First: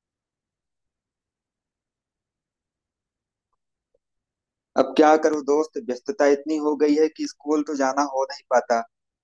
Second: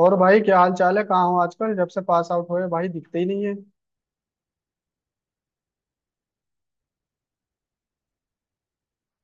और भाई क्या हाल चाल है? कहाँ हो आजकल? जब से पास आउट हुए भाई दिखते ही नहीं है। अब क्या करूं दोस्त। व्यस्तता इतनी हो गई है कि स्कूल तो जाना हो नहीं पाता।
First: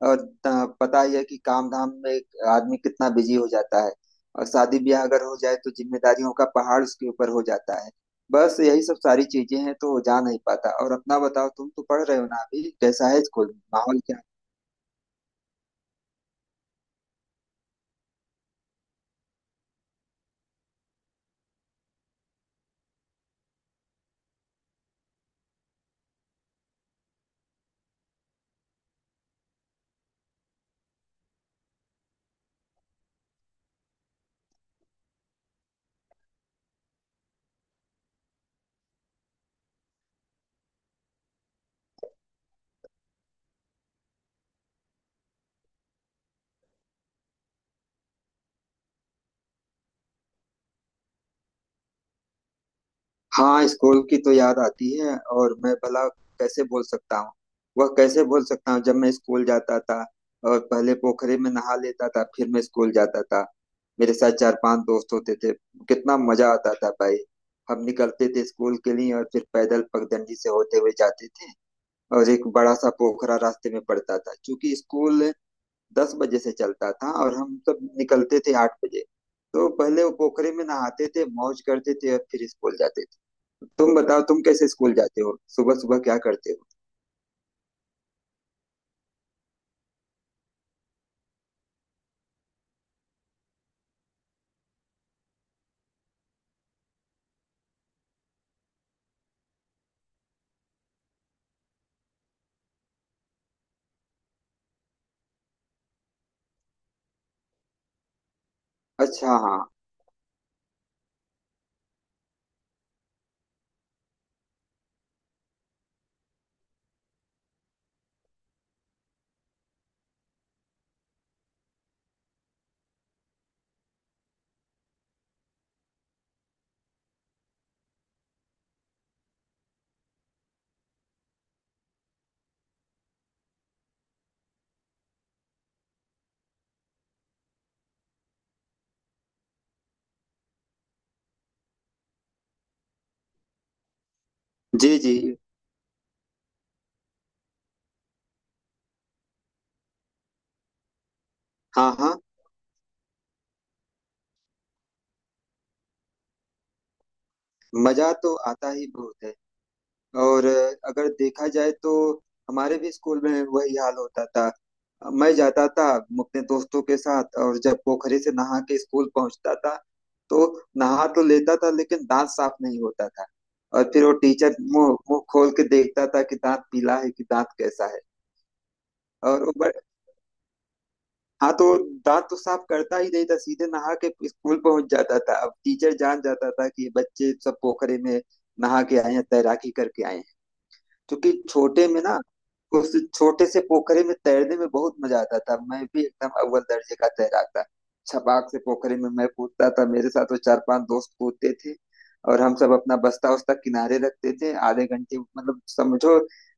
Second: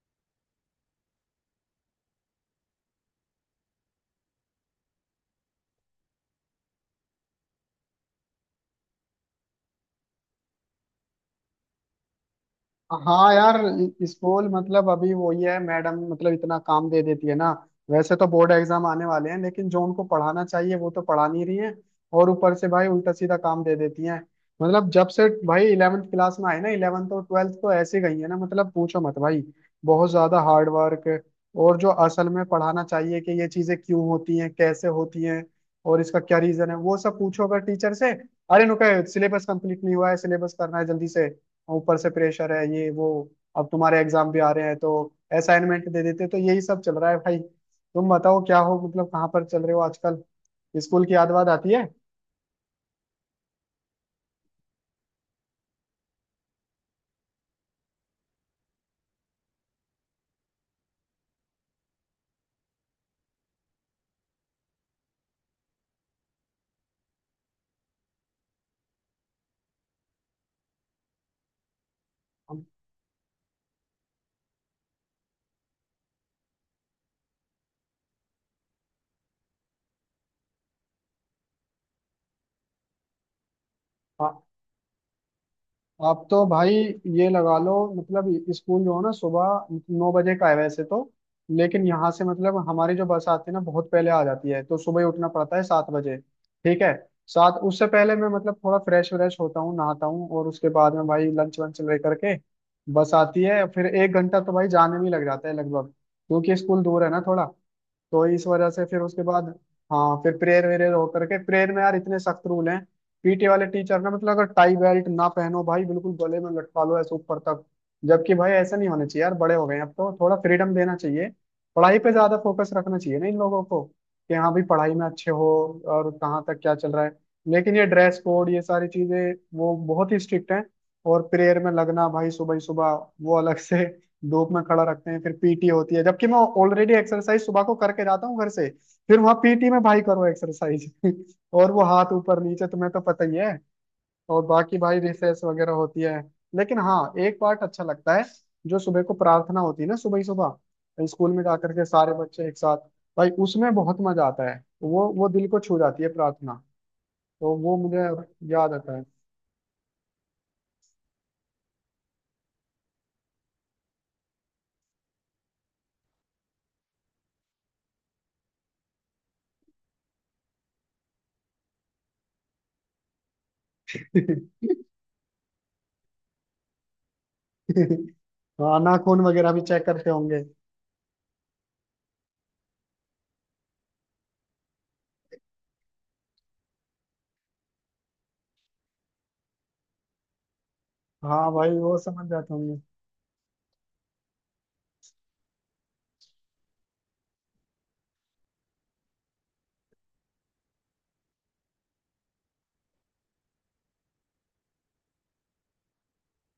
और पता ही है कि काम धाम में आदमी कितना बिजी हो जाता है। और शादी ब्याह अगर हो जाए तो जिम्मेदारियों का पहाड़ उसके ऊपर हो जाता है। बस यही सब सारी चीजें हैं तो जा नहीं पाता। और अपना बताओ, तुम तो पढ़ रहे हो ना अभी। कैसा है हाँ स्कूल? यार, माहौल क्या है? स्कूल मतलब अभी वो ही है, मैडम मतलब इतना काम दे देती है ना। वैसे तो बोर्ड एग्जाम आने वाले हैं, लेकिन जो उनको पढ़ाना चाहिए वो तो पढ़ा नहीं रही है। और ऊपर से भाई उल्टा सीधा काम दे देती हैं। मतलब जब से भाई इलेवेंथ क्लास में आए ना, इलेवेंथ और ट्वेल्थ तो ऐसे गई है ना, मतलब पूछो मत भाई। बहुत ज्यादा हार्ड वर्क। और जो असल में पढ़ाना चाहिए कि ये चीजें क्यों होती हैं, कैसे होती हैं, और इसका क्या रीजन है, वो सब पूछो अगर टीचर से, अरे नुका सिलेबस कंप्लीट नहीं हुआ है, सिलेबस करना है जल्दी से। ऊपर से प्रेशर है ये वो। अब तुम्हारे एग्जाम भी आ रहे हैं तो असाइनमेंट दे देते, तो यही सब चल रहा है भाई। तुम बताओ क्या हो, मतलब कहाँ पर चल रहे हो आजकल? स्कूल की याद वाद आती है? हाँ, स्कूल की तो याद आती है। और मैं भला कैसे बोल सकता हूँ? वह कैसे बोल सकता हूँ जब मैं स्कूल जाता था और पहले पोखरे में नहा लेता था फिर मैं स्कूल जाता था। मेरे साथ चार पांच दोस्त होते थे। कितना मजा आता था भाई। हम निकलते थे स्कूल के लिए और फिर पैदल पगडंडी से होते हुए जाते थे। और एक बड़ा सा पोखरा रास्ते में पड़ता था क्योंकि स्कूल 10 बजे से चलता था और हम सब निकलते थे 8 बजे। तो पहले वो पोखरे में नहाते थे, मौज करते थे और फिर स्कूल जाते थे। तुम बताओ हाँ, तुम कैसे स्कूल जाते हो, सुबह सुबह क्या आप तो करते हो? भाई ये लगा लो, मतलब स्कूल जो है ना सुबह नौ बजे का है वैसे तो, लेकिन यहाँ से मतलब हमारी जो बस आती है ना, बहुत पहले आ जाती है, तो सुबह ही उठना पड़ता है सात बजे, ठीक है। सात, उससे पहले मैं मतलब थोड़ा फ्रेश व्रेश होता हूँ, नहाता हूँ, और उसके बाद में भाई लंच वंच लेकर के बस आती है, फिर एक घंटा तो भाई जाने में ही लग जाता है लगभग, क्योंकि स्कूल दूर है ना थोड़ा, तो इस वजह से फिर उसके अच्छा। बाद हाँ। हाँ फिर प्रेयर वेरेयर होकर के। प्रेयर में यार इतने सख्त रूल हैं। पीटी वाले टीचर ने मतलब, अगर टाई बेल्ट ना पहनो भाई, बिल्कुल गले में लटका लो ऐसे ऊपर तक। जबकि भाई ऐसा नहीं होना चाहिए यार, बड़े हो गए हैं अब तो थोड़ा फ्रीडम देना चाहिए। पढ़ाई पे ज्यादा फोकस रखना चाहिए ना इन लोगों को, कि हाँ भाई पढ़ाई में अच्छे हो और कहाँ तक क्या चल रहा है। लेकिन ये ड्रेस कोड, ये सारी चीजें वो बहुत ही स्ट्रिक्ट हैं। और प्रेयर में लगना भाई सुबह ही सुबह, वो अलग से धूप में खड़ा रखते हैं, फिर पीटी होती है, जबकि मैं ऑलरेडी एक्सरसाइज सुबह को करके जाता हूँ घर से। फिर वहाँ पीटी में भाई करो एक्सरसाइज और वो हाथ ऊपर नीचे, तुम्हें तो पता ही है। और बाकी जी भाई जी। रिसेस वगैरह होती है। लेकिन हाँ, एक पार्ट अच्छा लगता है। जो सुबह को प्रार्थना होती है ना, सुबह ही सुबह स्कूल में जा करके हाँ सारे हाँ। बच्चे एक साथ, भाई उसमें बहुत मजा आता है। वो दिल को छू जाती है प्रार्थना। तो वो मुझे मजा तो आता याद ही आता है। बहुत है। और अगर देखा जाए तो हमारे भी स्कूल में वही हाल होता था। मैं जाता था अपने दोस्तों के साथ। और जब पोखरे से नहा के स्कूल पहुंचता था तो नहा तो लेता था लेकिन दांत साफ नहीं होता था। और फिर वो टीचर मुंह मुंह खोल के देखता था कि दांत पीला है कि दांत कैसा है। हाँ, नाखून और वगैरह वो भी बड़े। चेक करते होंगे। हाँ, तो दांत तो साफ करता ही नहीं था, सीधे नहा के स्कूल पहुंच जाता था। अब टीचर जान जाता था कि ये बच्चे सब पोखरे में नहा के आए हैं, तैराकी करके आए हैं, क्योंकि हाँ भाई, छोटे वो में ना समझ जाते होंगे। उस छोटे से पोखरे में तैरने में बहुत मजा आता था। मैं भी एकदम अव्वल दर्जे का तैराक था। छपाक से पोखरे में मैं कूदता था, मेरे साथ वो चार पांच दोस्त कूदते थे। और हम सब अपना बस्ता उस्ता किनारे रखते थे आधे घंटे, मतलब समझो,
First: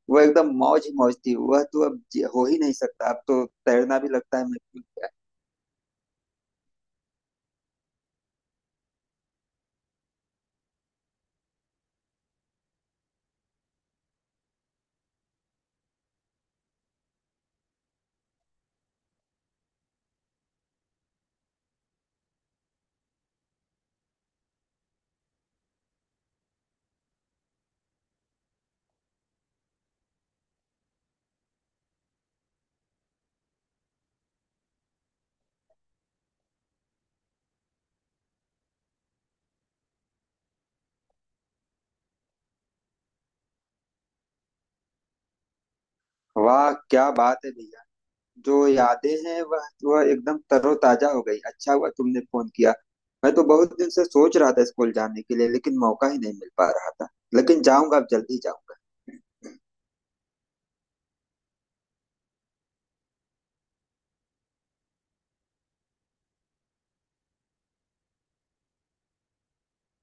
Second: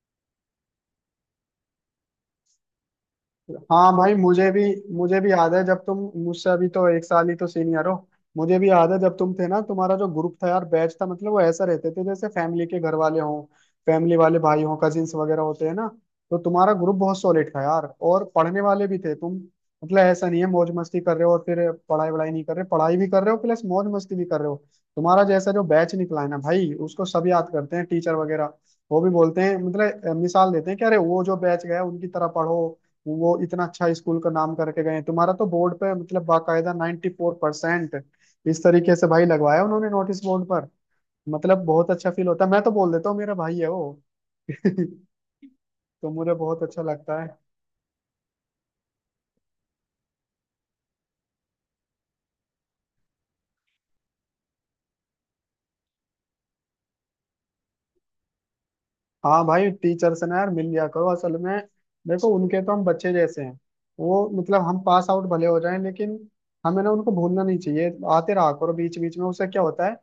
वो एकदम मौज ही मौज थी। वह तो अब हो ही नहीं सकता। अब तो हाँ तैरना भी भाई लगता है मुझे मैं। भी। मुझे भी याद है जब तुम मुझसे अभी तो एक साल ही तो सीनियर हो। मुझे भी याद है जब तुम थे ना, तुम्हारा जो ग्रुप था यार, बैच था, मतलब वो ऐसा रहते थे जैसे फैमिली के घर वाले हों। फैमिली वाले भाई हों, कजिन्स वगैरह होते हैं ना। तो तुम्हारा ग्रुप बहुत सॉलिड था यार, और पढ़ने वाले भी थे तुम। मतलब ऐसा नहीं है मौज मस्ती कर रहे हो और फिर पढ़ाई वढ़ाई नहीं कर रहे, पढ़ाई भी कर रहे हो प्लस मौज मस्ती भी कर रहे हो। तुम्हारा जैसा जो बैच निकला है ना भाई, उसको सब याद करते हैं, टीचर वगैरह वो भी बोलते हैं, मतलब मिसाल देते हैं कि अरे वो जो बैच गया उनकी तरह पढ़ो, वो इतना अच्छा स्कूल का नाम करके गए हैं। तुम्हारा तो बोर्ड पे मतलब बाकायदा 94% फोर परसेंट इस तरीके से भाई लगवाया उन्होंने नोटिस बोर्ड पर। मतलब बहुत अच्छा फील होता है, मैं तो बोल देता हूँ मेरा भाई है वो। तो मुझे बहुत वाह अच्छा क्या लगता है। बात है भैया। जो यादें हैं वह एकदम तरोताजा हो गई। अच्छा हुआ तुमने फोन किया। मैं तो बहुत दिन से सोच रहा था स्कूल जाने के लिए, लेकिन मौका ही नहीं मिल पा रहा था। लेकिन जाऊंगा, अब जल्दी जाऊंगा। हाँ भाई, टीचर से ना यार मिल लिया करो असल में। देखो, उनके तो हम बच्चे जैसे हैं। वो मतलब हम पास आउट भले हो जाएं, लेकिन हमें ना उनको भूलना नहीं चाहिए। आते रहा करो बीच बीच में, उससे क्या होता है,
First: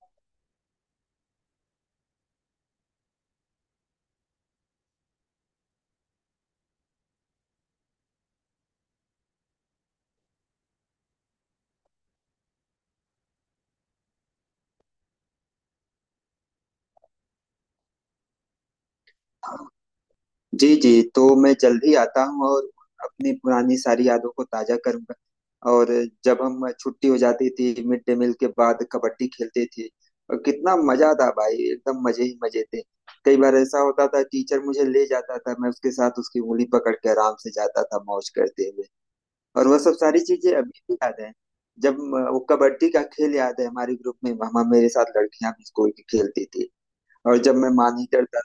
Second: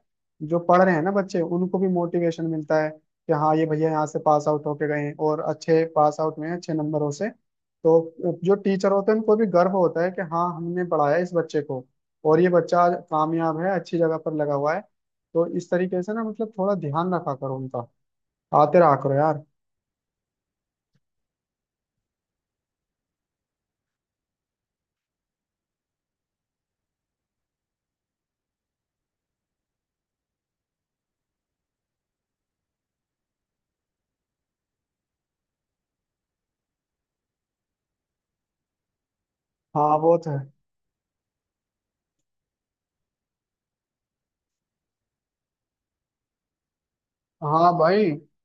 जो पढ़ रहे हैं ना बच्चे उनको भी मोटिवेशन मिलता है कि हाँ ये भैया यहाँ से पास आउट होके गए हैं और अच्छे पास आउट में हैं, अच्छे नंबरों से। तो जो टीचर होते हैं उनको भी गर्व होता है कि हाँ हमने पढ़ाया इस बच्चे को और ये बच्चा आज कामयाब है, अच्छी जगह पर लगा हुआ है। तो इस तरीके से ना मतलब थोड़ा ध्यान रखा करो उनका, आते रहा करो यार। जी जी। तो मैं जल्द ही आता हूँ और अपनी पुरानी सारी यादों को ताजा करूंगा। और जब हम छुट्टी हो जाती थी मिड डे मील के बाद कबड्डी खेलते थे। और कितना मजा था भाई, एकदम मजे ही मजे थे। कई बार ऐसा होता था टीचर मुझे ले जाता था, मैं उसके साथ उसकी उंगली पकड़ के आराम से जाता था, मौज करते हुए। और वह सब हाँ वो सारी तो चीजें है। अभी भी याद है। जब वो कबड्डी का खेल याद है। हमारे ग्रुप में वहां मेरे साथ लड़कियां भी स्कूल की खेलती थी। और जब मैं हाँ भाई, मानिटर था।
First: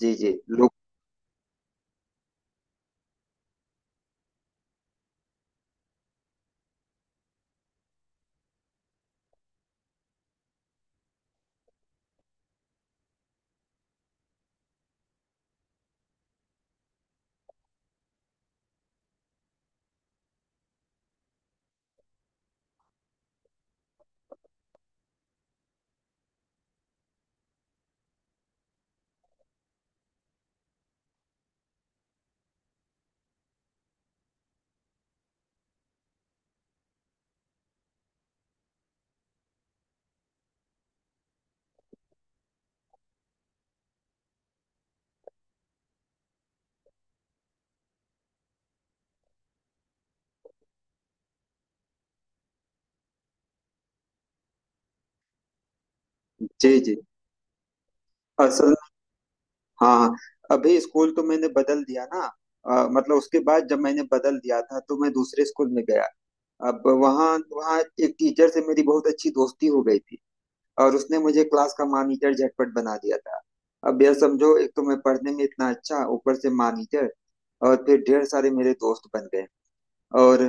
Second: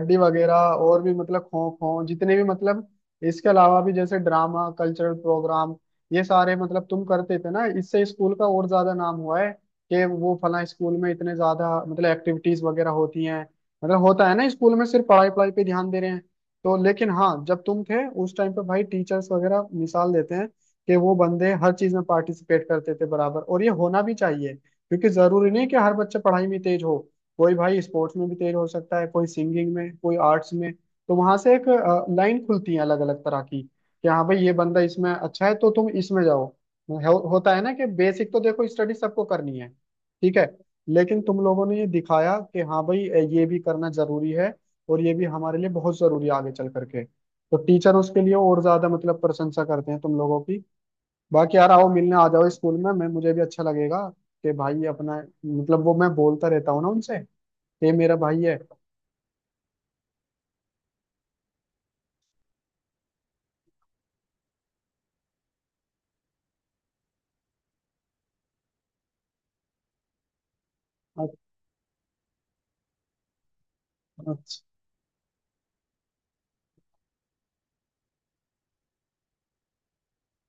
जी जी। वगैरह लोग। और भी, मतलब खो खो, जितने भी मतलब इसके अलावा भी जैसे ड्रामा, कल्चरल प्रोग्राम, ये सारे मतलब तुम करते थे ना, इससे स्कूल का और ज्यादा नाम हुआ है कि वो फला स्कूल में इतने ज्यादा मतलब एक्टिविटीज वगैरह होती हैं। मतलब होता है ना स्कूल में सिर्फ पढ़ाई, पढ़ाई पे ध्यान दे रहे हैं तो। लेकिन हाँ, जब तुम थे उस टाइम पे भाई टीचर्स वगैरह मिसाल देते हैं कि वो बंदे हर चीज में पार्टिसिपेट करते थे बराबर, और ये होना भी चाहिए, क्योंकि जरूरी नहीं कि हर बच्चा पढ़ाई में तेज हो। कोई भाई स्पोर्ट्स में भी तेज हो सकता है, कोई सिंगिंग में, कोई आर्ट्स में। तो वहां से एक लाइन खुलती है अलग अलग तरह की, कि हाँ भाई ये बंदा इसमें अच्छा है तो तुम इसमें जाओ। होता है ना कि बेसिक तो देखो स्टडी सबको करनी है, ठीक है, लेकिन तुम लोगों ने ये दिखाया कि हाँ भाई ये भी करना जरूरी है, और ये भी हमारे लिए बहुत जरूरी है आगे चल करके। तो टीचर उसके लिए और ज्यादा मतलब प्रशंसा करते हैं तुम लोगों की। बाकी यार आओ, मिलने आ जाओ स्कूल में, मैं मुझे भी अच्छा लगेगा कि भाई अपना, मतलब वो मैं बोलता रहता जी हूँ ना जी। उनसे, ये मेरा भाई और है। सब। हाँ हाँ, अभी स्कूल तो मैंने बदल दिया ना। मतलब उसके बाद जब मैंने बदल दिया था तो मैं दूसरे स्कूल में गया। अब वहाँ वहाँ एक टीचर से मेरी बहुत अच्छी दोस्ती हो गई थी। और उसने मुझे क्लास का मॉनिटर झटपट बना दिया था। अब यह समझो, अच्छा, एक तो मैं पढ़ने में इतना अच्छा, ऊपर से मॉनिटर। और फिर ढेर सारे मेरे दोस्त बन गए। और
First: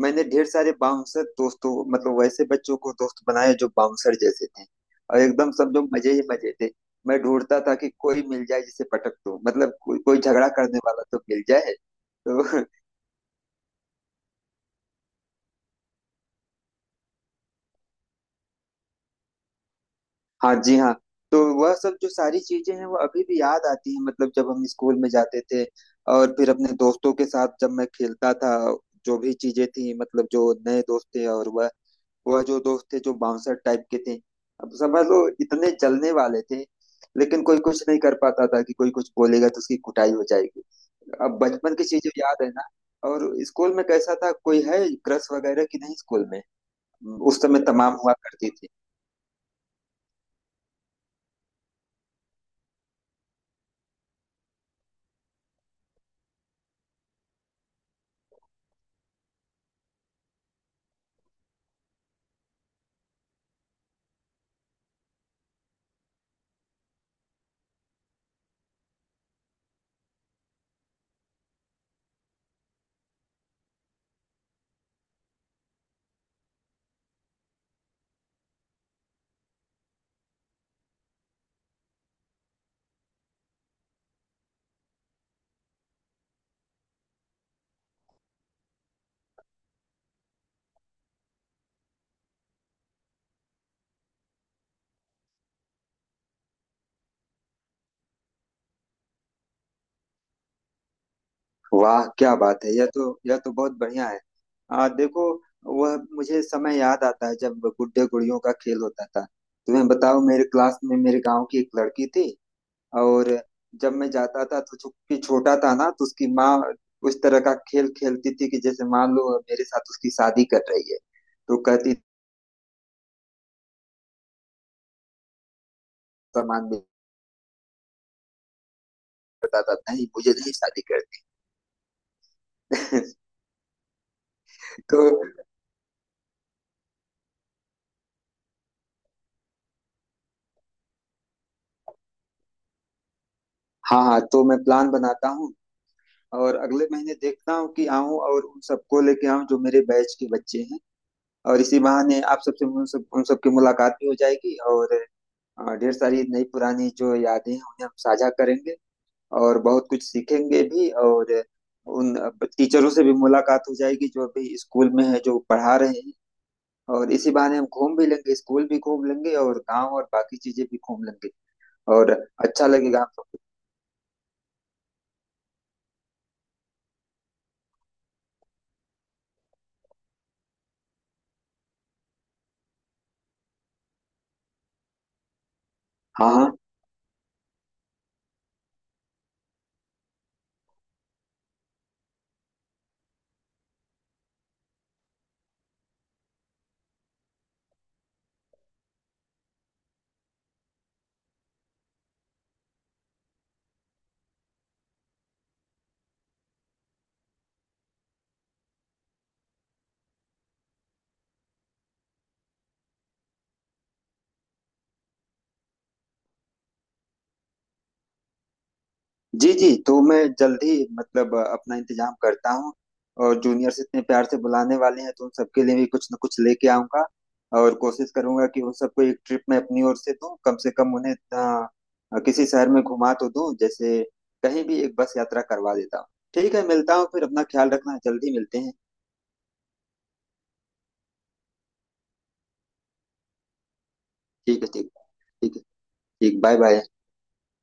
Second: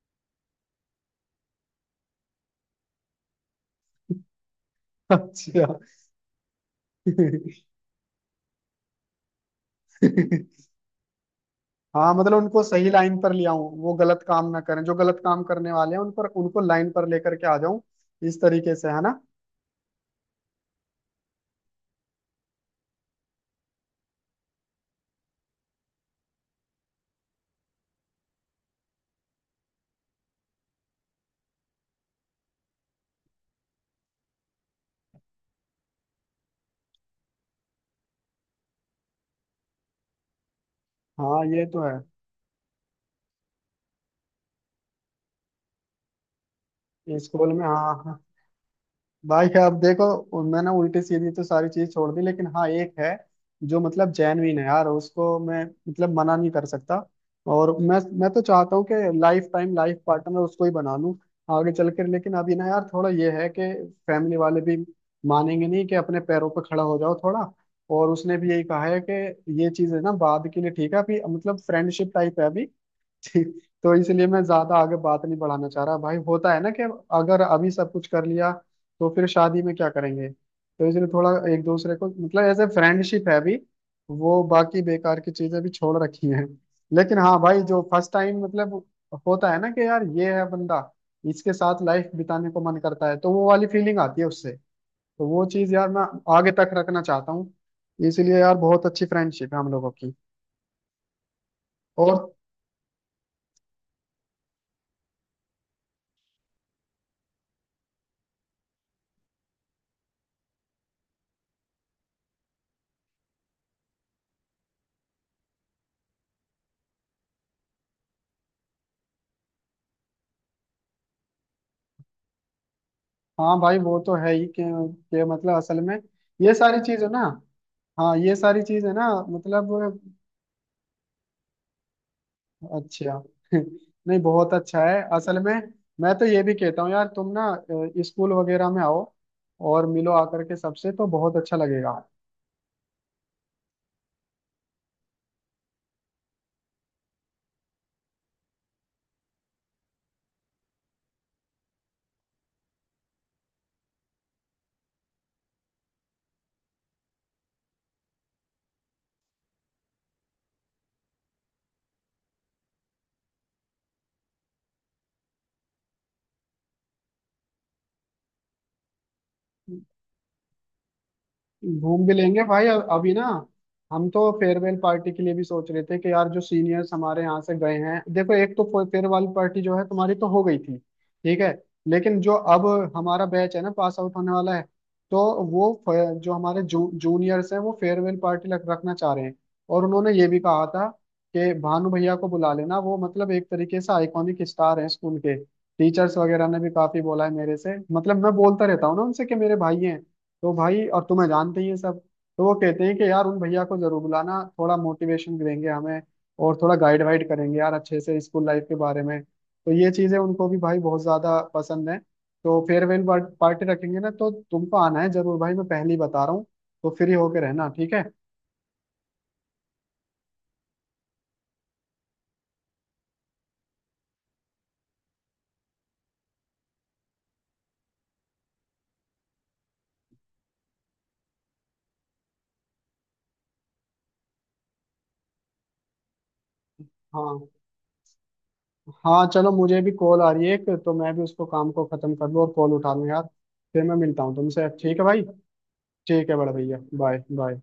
मैंने ढेर सारे बाउंसर दोस्तों, मतलब वैसे बच्चों को दोस्त बनाए जो बाउंसर जैसे थे। और एकदम अच्छा। समझो मजे ही मजे थे। मैं ढूंढता था कि कोई मिल जाए जिसे पटक दो, मतलब कोई कोई झगड़ा करने वाला तो मिल जाए। हाँ, मतलब तो उनको सही लाइन पर ले आऊं, वो गलत काम ना करें, जो गलत काम करने वाले हैं उन पर, उनको लाइन पर लेकर के आ जाऊं, इस तरीके से है ना। हाँ जी, हाँ। तो वह सब जो सारी चीजें हैं वो अभी भी याद आती हैं, मतलब जब हम स्कूल में जाते थे और फिर अपने दोस्तों के साथ जब मैं खेलता था। जो भी चीजें थी, मतलब जो नए दोस्त थे, और वह जो दोस्त थे जो बाउंसर टाइप के थे, अब समझ लो इतने जलने वाले थे। लेकिन कोई कुछ नहीं कर पाता था कि कोई कुछ बोलेगा तो उसकी कुटाई हो जाएगी। अब हाँ ये बचपन तो की है। चीजें याद है ना। और स्कूल में कैसा था, कोई है क्रश वगैरह कि नहीं स्कूल में? उस स्कूल समय में हाँ तमाम हुआ हाँ। करती थी। भाई अब देखो, मैंने उल्टी सीधी तो सारी चीज छोड़ दी, लेकिन हाँ एक है जो मतलब जेनविन है यार, उसको मैं मतलब मना नहीं कर सकता। और मैं तो चाहता हूँ कि लाइफ टाइम, लाइफ पार्टनर उसको ही बना लूँ आगे चल कर, लेकिन अभी ना यार थोड़ा ये है कि फैमिली वाले भी मानेंगे नहीं, कि अपने पैरों पर खड़ा हो जाओ थोड़ा। और उसने भी यही कहा है कि ये चीज है ना बाद के लिए, ठीक है, अभी मतलब फ्रेंडशिप टाइप है अभी, ठीक, तो इसलिए मैं ज्यादा आगे बात नहीं बढ़ाना चाह रहा भाई। होता है ना कि अगर अभी सब कुछ कर लिया तो फिर शादी में क्या करेंगे? तो इसलिए थोड़ा एक दूसरे को मतलब एज ए फ्रेंडशिप है अभी। वो बाकी बेकार की चीजें भी छोड़ रखी हैं, लेकिन हाँ भाई जो फर्स्ट टाइम मतलब होता है ना कि यार ये है बंदा, इसके साथ लाइफ बिताने को मन करता है, तो वो वाली फीलिंग आती है उससे। तो वो चीज यार मैं आगे तक रखना चाहता हूँ। इसलिए यार बहुत अच्छी फ्रेंडशिप है हम लोगों की। वाह और क्या बात है, यह तो बहुत बढ़िया है। देखो, वह मुझे समय याद आता है जब गुड्डे गुड़ियों का खेल होता था। तुम्हें बताओ, मेरे क्लास में मेरे गांव की एक लड़की थी। और जब मैं जाता था तो चूंकि छोटा था ना तो उसकी माँ उस तरह का खेल खेलती थी कि जैसे मान लो मेरे साथ उसकी शादी कर रही है। तो कहती हाँ भाई, वो तो है ही कि मतलब असल में ये सामान सारी में चीज है ना। हाँ ये सारी चीज है ना, करता मतलब था, नहीं मुझे नहीं शादी करनी। अच्छा। नहीं, बहुत अच्छा तो। है असल में। मैं तो ये भी कहता हूँ यार, तुम ना स्कूल वगैरह में आओ और मिलो आकर के सबसे, तो बहुत अच्छा लगेगा। हाँ हाँ, तो मैं प्लान बनाता हूँ और अगले महीने देखता हूँ कि आऊँ और उन सबको लेके आऊँ जो मेरे बैच के बच्चे हैं। और इसी बहाने आप सबसे उन सबकी मुलाकात भी हो जाएगी। और ढेर सारी नई पुरानी जो यादें हैं उन्हें हम साझा करेंगे और बहुत कुछ सीखेंगे भी। और उन टीचरों से भी मुलाकात हो जाएगी जो अभी स्कूल में है, जो पढ़ा रहे हैं। और इसी बहाने हम घूम भी लेंगे, स्कूल भी घूम लेंगे और गांव और बाकी चीजें भी घूम लेंगे। घूम और भी लेंगे भाई अच्छा लगेगा हम अभी ना सबको। हम तो फेयरवेल पार्टी के लिए भी सोच रहे थे कि यार जो सीनियर्स हमारे यहाँ से गए हैं, देखो एक तो फेयरवेल पार्टी जो है तुम्हारी तो हो गई थी, ठीक है, लेकिन जो अब हमारा बैच है ना पास आउट होने वाला है, तो वो जो हाँ हाँ। हमारे जूनियर्स हैं, वो फेयरवेल पार्टी लग रखना चाह रहे हैं। और उन्होंने ये भी कहा था कि भानु भैया को बुला लेना, वो मतलब एक तरीके से आइकॉनिक स्टार हैं स्कूल के। टीचर्स वगैरह ने भी काफी बोला है मेरे से, मतलब मैं बोलता रहता हूँ ना उनसे कि मेरे भाई हैं, तो भाई और तुम्हें जानते ही हैं सब। तो वो कहते हैं कि यार उन भैया को जरूर बुलाना, थोड़ा मोटिवेशन देंगे हमें और थोड़ा गाइड वाइड करेंगे यार अच्छे से स्कूल लाइफ के बारे में। तो ये चीजें उनको भी भाई बहुत ज्यादा पसंद है। तो फेयरवेल पार्टी रखेंगे ना, तो तुमको आना है जरूर भाई, मैं पहले ही बता रहा हूँ, तो फ्री होके रहना, ठीक है। जी जी, तो मैं जल्द ही मतलब अपना इंतजाम करता हूँ। और जूनियर्स इतने प्यार से बुलाने वाले हैं तो उन सबके लिए भी कुछ ना कुछ लेके आऊंगा। और कोशिश करूंगा कि उन सबको एक ट्रिप मैं अपनी ओर से दूं, कम से कम उन्हें किसी शहर में घुमा तो दूं। जैसे कहीं भी एक बस यात्रा करवा देता हूँ। ठीक है, मिलता हूँ फिर। अपना हाँ, ख्याल रखना, जल्दी मिलते हैं। हाँ चलो, मुझे भी कॉल आ रही है एक, तो मैं भी उसको काम को खत्म कर लूँ और कॉल उठा लूँ यार। फिर मैं मिलता हूँ ठीक तुमसे, है। ठीक ठीक है है। भाई। ठीक है। ठीक है ठीक, बड़ा बाय भैया। बाय। Bye bye.